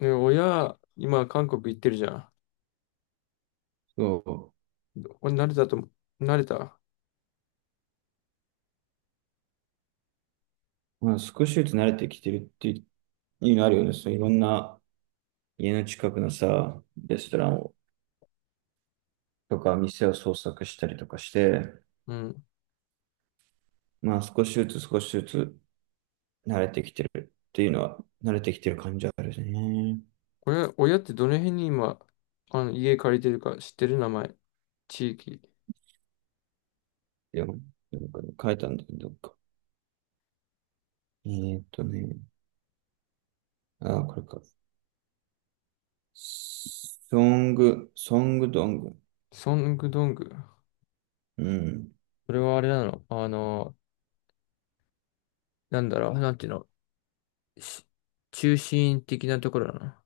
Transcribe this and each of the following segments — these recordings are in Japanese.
ね、親、今、韓国行ってるじゃん。そこれ慣れたと思う、慣れた。う。まあ、少しずつ慣れてきてるっていうのあるよね。そう、いろんな家の近くのさ、レストランをとか店を捜索したりとかして、うん。まあ少しずつ少しずつ慣れてきてるっていうのは、慣れてきてる感じはあるね。親ってどの辺に今、家借りてるか知ってる？名前。地域。いや、なんか書いたんだけど、どっか。えーっとね、あ、これか。ソング、ソングドング。ソングドング。うそれはあれなの？なんだろう、なんていうの、し中心的なところだな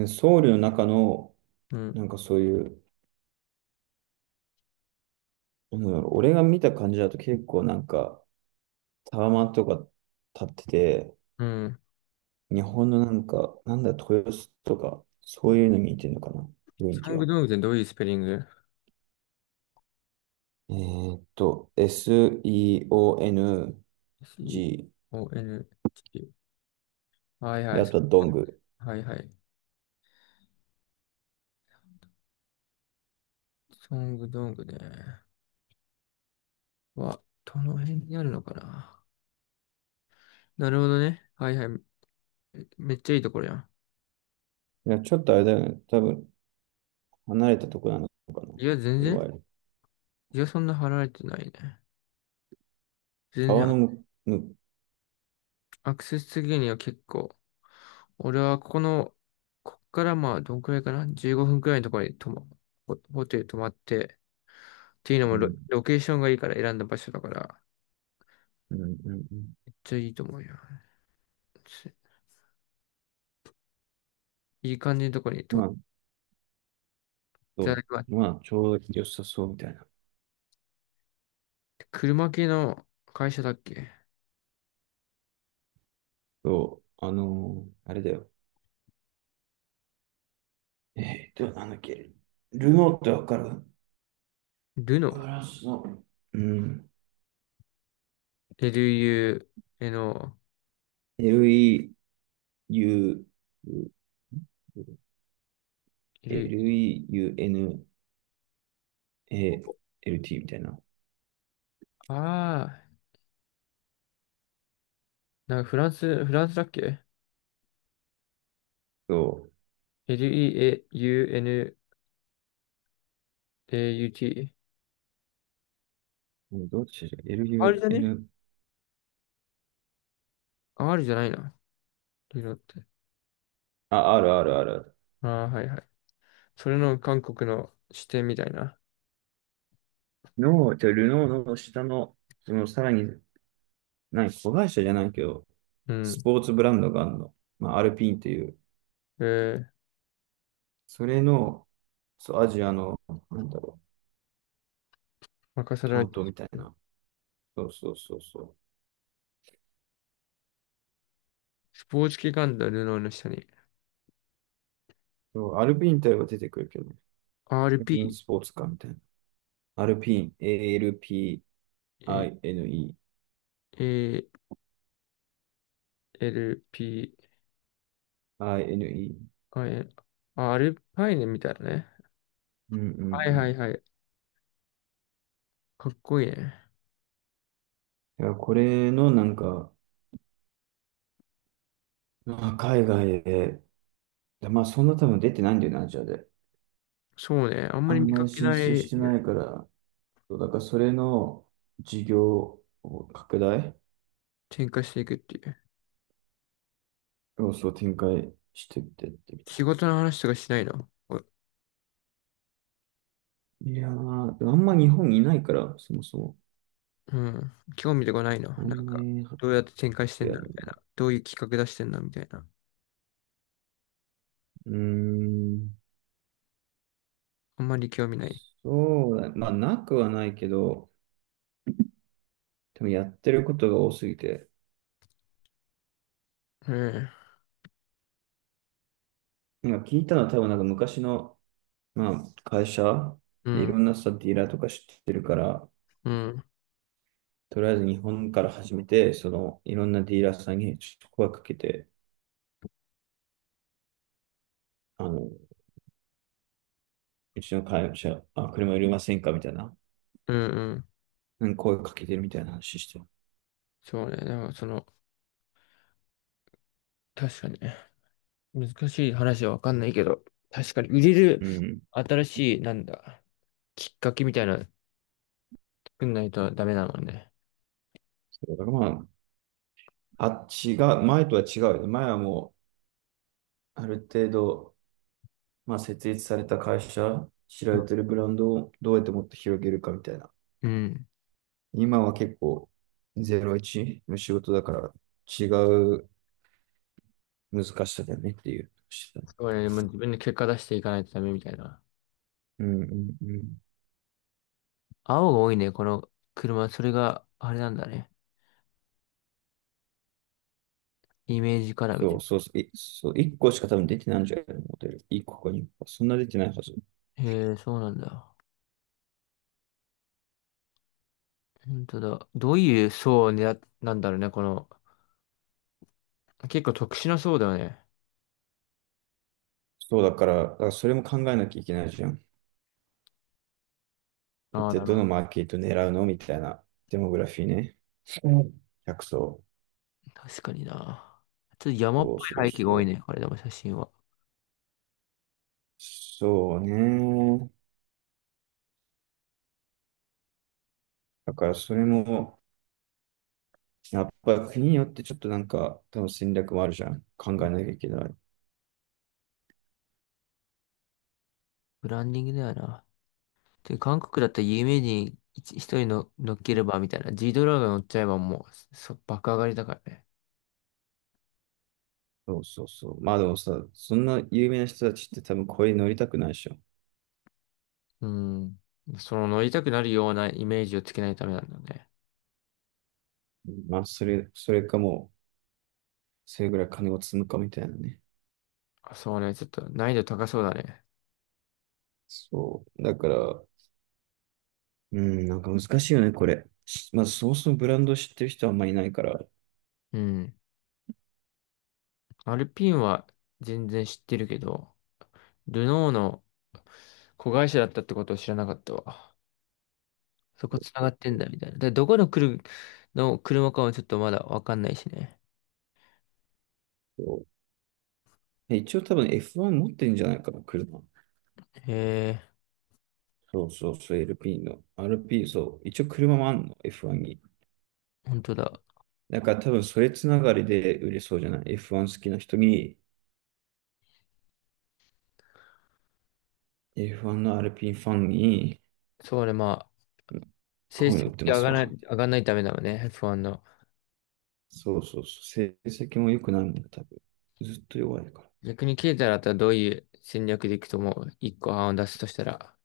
ん。ソウルの中の、の。なんかそういう、なんだろう、俺が見た感じだと結構なんか、タワマンとか建ってて、うん。うん。日本のなんか、なんだ、豊洲とか、そういうのに似てるのかな、雰囲ソ気ングは。ドングってどういうスペリング？ SEONG、C-O-N-G。はいはで、い。あとはドング。はいはい。ソングドングね。は、どの辺にあるのかな？なるほどね。はいはい。めっちゃいいところやん。いや、ちょっとあれだよね、多分、離れたとこなのかな、いや、全いわ然。ゆる。いや、そんな払われてないね。全然、川のアクセス的には結構。俺はここの、こっからまあ、どんくらいかな？ 15 分くらいのところにホテル泊まって、っていうのうもロ、ん、ロケーションがいいから選んだ場所だから、うん、うん。うん、めっちゃいいと思うよ。すいい感じのところに泊ままっあ、て、そまあう、まあ、ちょうど良さそうみたいな。車系の会社だっけ？そう、あれだよ。なんだっけ。ルノーってわかる？ルノ、フランスの。うん。LU、えの、LEU、LEUNALT エル、みたいな。ああ、なんかフランスだっけ？ そ L-E-A-U-N-A-U-T。う。どっちだ？ R じゃね？ LUN、R じゃないな。リロって。あ、あるあるある。ああ、はいはい。それの韓国の視点みたいな。の、じゃあルノーの下の、そのさらに、何、子会社じゃないけど、うん。スポーツブランドがあるの。まあ、アルピーンという、えー、それの、そう、アジアの、なんだろう、任せられ担て。当みたいな。そうそうそうそう。スポーツ機関のルノーの下に。そうアルピーンって言えば出てくるけどね、アルピーン RP、スポーツカーみたいな。アルピーン、ALPINE、え INE。ALP、IN、あ、アルパイネみたいなね。うんうんはいうはん。いはい。かっこいいね。いや、これのなんか、まあ、海外で、まあそんな多分出てないんだよな、アジアで。そうね。あんまありん見まかりけ進な出しい。てないから、そうだからそれの事業を拡大展開していくっていう。要素をそう展開してってみた仕い事の話とかしないの？な。いやー、でもあんま日本にいないから、そもそも。うん。興味とかないの？あんなんまか、り、いどうやって展開してんや、だみたいな。どういう企画出してんだみたいな。うーん、あんまり興味ない。そうだね。まあなくはないけど、多分やってることが多すぎて、うん今聞いたのは多分なんか昔の、まあ、会社、ういん、ろんなさ、ディーラーとか知ってるから、うん、とりあえず日本から始めて、その、いろんなディーラーさんにちょっと声かけて、あの、うちの会社、あ、車いりませんかみたいな、うん、うん。うん声かけてるみたいな話してる。そうね。なんかその、確かにね、難しい話はわかんないけど、確かに売れるうん。新しい、なんだ、きっかけみたいなの作んないとダメなのね。そうだからまあ、あっちが、前とは違うよね。前はもう、ある程度、まあ、設立された会社、知られてるブランドをどうやってもっと広げるかみたいな。うん。今は結構ゼロイチの仕事だから違う難しさだよねっていうしてた。そうね。もう自分で結果出していかないとダメみたいな。うんうんうん。青が多いね、この車。それがあれなんだね。イメージカラーみたそういそうそう。そう、1個しか多分出てないんじゃないのモデル。1個か2個か。そんな出てないはず。な。へえ、そうなんだ。本当だ。どういう層を狙っなんだろうね、この。結構特殊な層だよね。だからそれも考えなきゃいけないじゃん。一ああ、体なるほどのマど。ーケット狙うのみたいなデモグラフィーね。うん客層。確かにな。ちょっと山っぽそうそうい背景がそ多いう。ね、これでも写真は。そうね。だからそれも、やっぱ国によってちょっとなんか、多分戦略もあるじゃん。考えなきゃいけない。ブランディングだよな。で、韓国だったら有名人一人の乗っければみたいな。G ドラが乗っちゃえばもう、爆上がりだからね。そうそうそう。まあでもさ、そんな有名な人たちって多分これに乗りたくないでしょ。うん。その乗りたくなるようなイメージをつけないためなんだね。まあそれかもう、それぐらい金を積むかみたいなね。あ、そうね、ちょっと難易度高そうだね。そう。だから、うん、なんか難しいよね、これ。まあそもそもブランドを知ってる人はあんまりいないから。うん。アルピンは全然知ってるけど、ルノーの子会社だったってことを知らなかったわ。そこ繋がってんだみたいな。で、どこの車かもちょっとまだわかんないしね。そう一応多分 F1 持ってるんじゃないかな、車。へえ、そうそうそう、LP の。RP、そう。一応車もあんの、F1 に。本当だ。だから多分それつながりで売れそうじゃない。F1 好きな人に、F1 の RP ファンに、そうね、まあ、成こういうの売績ってま上すがらわ。ない、上がんないためだもんね、F1 の。そうそうそう、成績も良くないもんね、多分。ずっと弱いから。逆にケイタだったらどういう戦略でいくと思う？一個案を出すとしたら。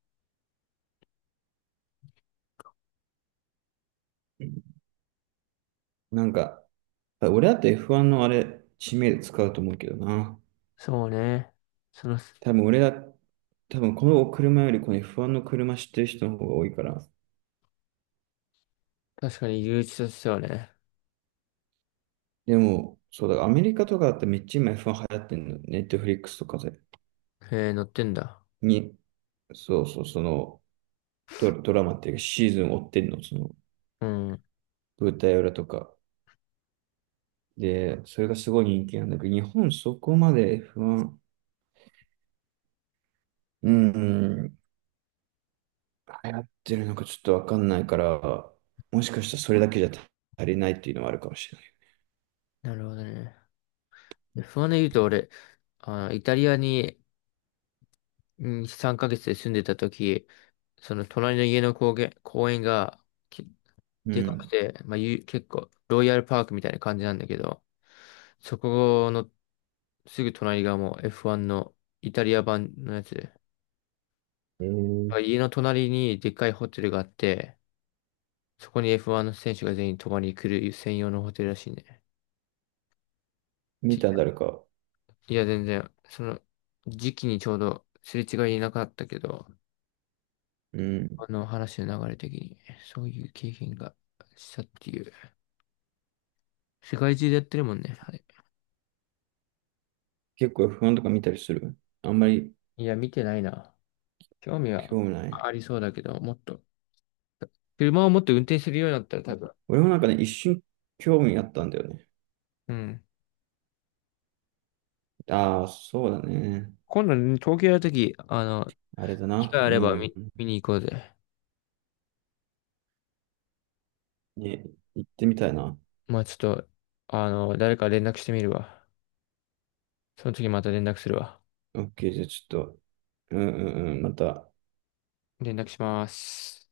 うんなんか、俺だって F1 のあれ、知名度使うと思うけどな。そうね。その、多分俺だ、多分この車よりこの F1 の車知ってる人の方が多いから。確かに誘致としてはね。でも、そうだ、アメリカとかだってめっちゃ今 F1 流行ってんの。ネットフリックスとかで。へえ、乗ってんだ。に、そうそう、そのドラマっていうかシーズン追ってんの、そのうん。舞台裏とか。で、それがすごい人気なんだけど、日本そこまで F1、うん、流行ってるのかちょっとわかんないから、もしかしたらそれだけじゃ足りないっていうのはあるかもしなるほどね。で不安で言うと、俺、イタリアに、うん、3ヶ月で住んでた時、その隣の家の公園が、きれでない。うかくん。て、まあ、結構、ロイヤルパークみたいな感じなんだけど、そこの、すぐ隣がもう F1 のイタリア版のやつで。えー、家の隣にでっかいホテルがあって、そこに F1 の選手が全員泊まりに来る専用のホテルらしいね。見た？誰か。いや、全然、その時期にちょうどすれ違いなかったけど、うん。あの話の流れ的に、そういう経験がしたっていう。世界中でやってるもんね、あれ。結構不安とか見たりする？あんまりいや、見てないな。興味は興味ない。ありそうだけど、もっと。車をもっと運転するようになったら多分。俺もなんかね、一瞬興味あったんだよね。うん。ああ、そうだね。今度、東京やるとき、あれだ機な。会あれうばん。見に行こうぜ。ね、行ってみたいな。まあちょっと、誰か連絡してみるわ。その時また連絡するわ。OK、じゃあちょっと、うんうんうん、また、連絡します。